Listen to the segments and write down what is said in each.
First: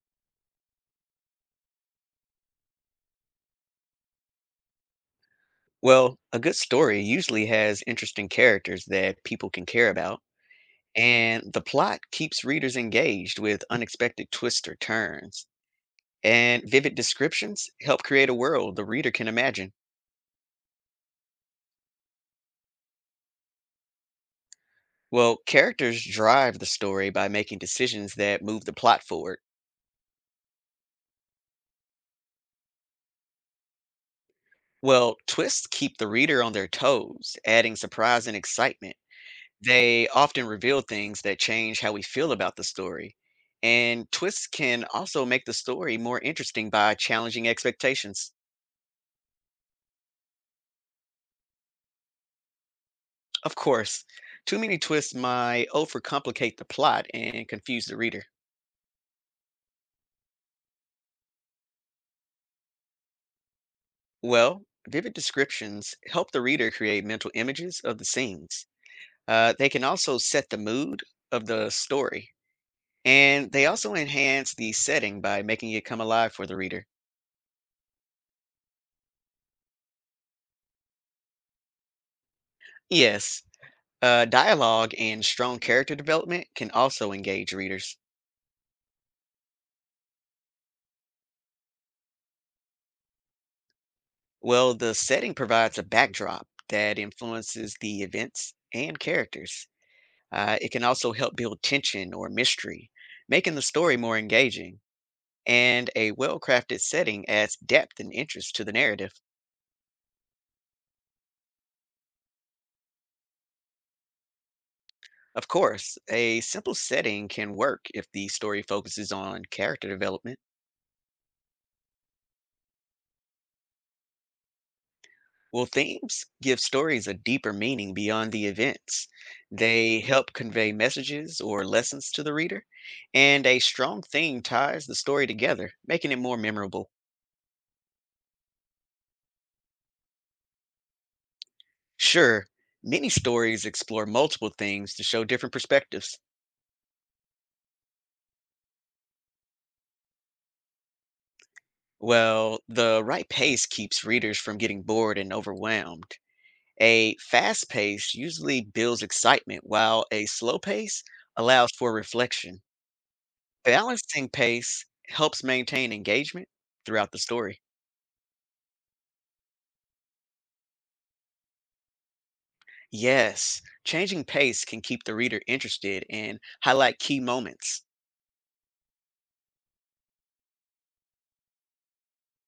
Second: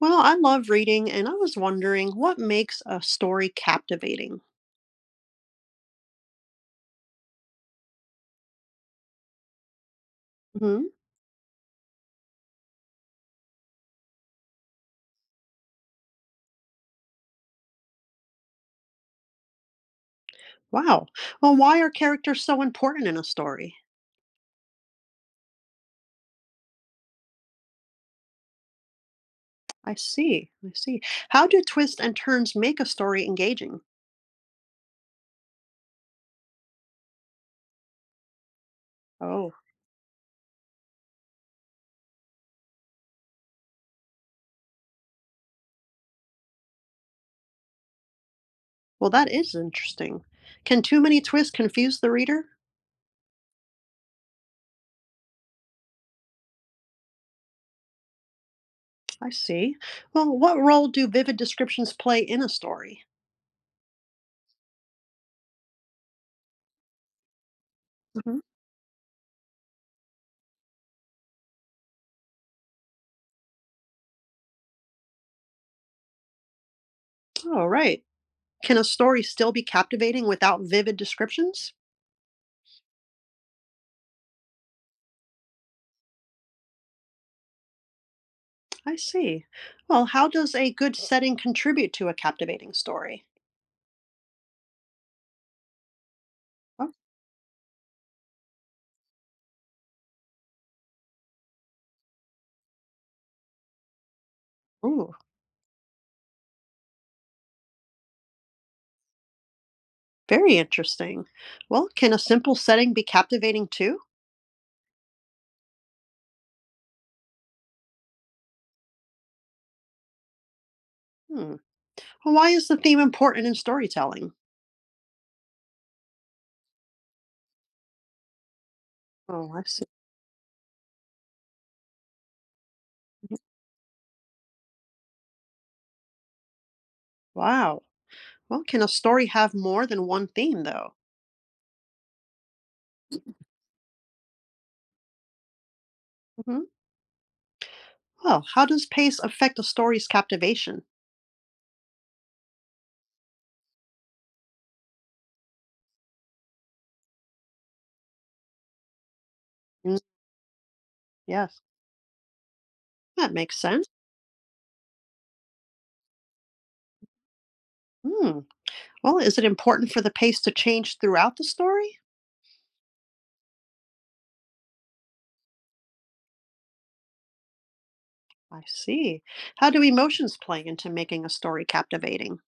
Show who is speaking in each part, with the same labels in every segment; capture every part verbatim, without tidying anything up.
Speaker 1: Well, I love reading, and I was wondering, what makes a story captivating?
Speaker 2: Well, a good story usually has interesting characters that people can care about,
Speaker 1: Hmm.
Speaker 2: and the plot keeps readers engaged with unexpected twists or turns. And vivid descriptions help create a world the reader can imagine.
Speaker 1: Wow. Well, why are characters so important in a story?
Speaker 2: Well, characters drive the story by making decisions that move the plot forward.
Speaker 1: I see. I see. How do twists and turns make a story engaging?
Speaker 2: Well, twists keep the reader on their toes, adding surprise and excitement.
Speaker 1: Oh,
Speaker 2: They often reveal things that change how we feel about the story. And twists can also make the story more interesting by challenging expectations.
Speaker 1: well, that is interesting. Can too many twists confuse the reader?
Speaker 2: Of course, too many twists might overcomplicate the plot and confuse the reader.
Speaker 1: I see. Well, what role do vivid descriptions play in a story?
Speaker 2: Well, vivid descriptions help the reader create mental images of the
Speaker 1: Mhm.
Speaker 2: scenes. Uh, they can also set the mood of the story, and they also enhance the setting by making it come alive for the reader.
Speaker 1: Oh, right. Can a story still be captivating without vivid descriptions?
Speaker 2: Yes. Uh, dialogue and strong character development can also engage readers.
Speaker 1: I see. Well, how does a good setting contribute to a captivating story?
Speaker 2: Well, the setting provides a backdrop
Speaker 1: Oh,
Speaker 2: that influences the events and characters. Uh, it can also help build tension or mystery, making the story more engaging.
Speaker 1: ooh,
Speaker 2: And a well crafted setting adds depth and interest to the narrative.
Speaker 1: very interesting. Well, can a simple setting be captivating too?
Speaker 2: Of course, a simple setting can work if the story focuses on character development.
Speaker 1: Hmm. Well, why is the theme important in storytelling?
Speaker 2: Well, themes give stories a deeper meaning beyond the events.
Speaker 1: Oh, I see.
Speaker 2: They help convey messages or lessons to the reader, and a strong theme ties the story together, making it more memorable.
Speaker 1: Wow. Well, can a story have more than one theme though?
Speaker 2: Sure, many stories explore multiple themes to show different perspectives.
Speaker 1: Hmm. Well, how does pace affect a story's captivation?
Speaker 2: Well, the right pace keeps readers from getting bored and overwhelmed. A fast pace usually builds excitement,
Speaker 1: Mm,
Speaker 2: while a slow pace
Speaker 1: yes,
Speaker 2: allows for reflection.
Speaker 1: that makes sense.
Speaker 2: Balancing pace helps maintain engagement throughout the story.
Speaker 1: Hmm. Well, is it important for the pace to change throughout the story?
Speaker 2: Yes, changing pace can keep the reader interested and highlight key moments.
Speaker 1: I see. How do emotions play into making a story captivating?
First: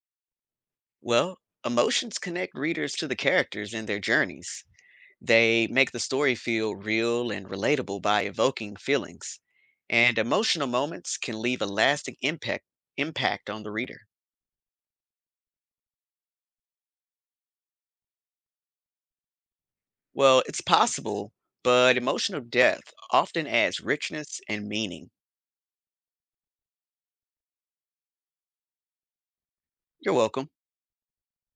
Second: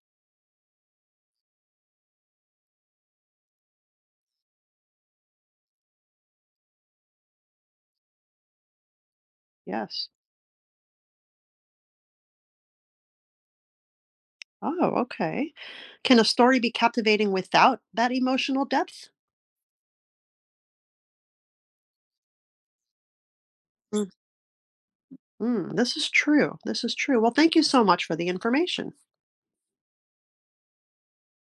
Speaker 2: Well, emotions connect readers to the characters and their journeys. They make the story feel real and relatable by evoking feelings.
Speaker 1: Yes.
Speaker 2: And emotional moments can leave a lasting impact impact on the reader.
Speaker 1: Oh, okay. Can a story be captivating without that emotional depth?
Speaker 2: Well, it's possible, but emotional depth often adds
Speaker 1: Mm,
Speaker 2: richness and meaning.
Speaker 1: mm, this is true. This is true. Well, thank you so much for the information.
Speaker 2: You're welcome.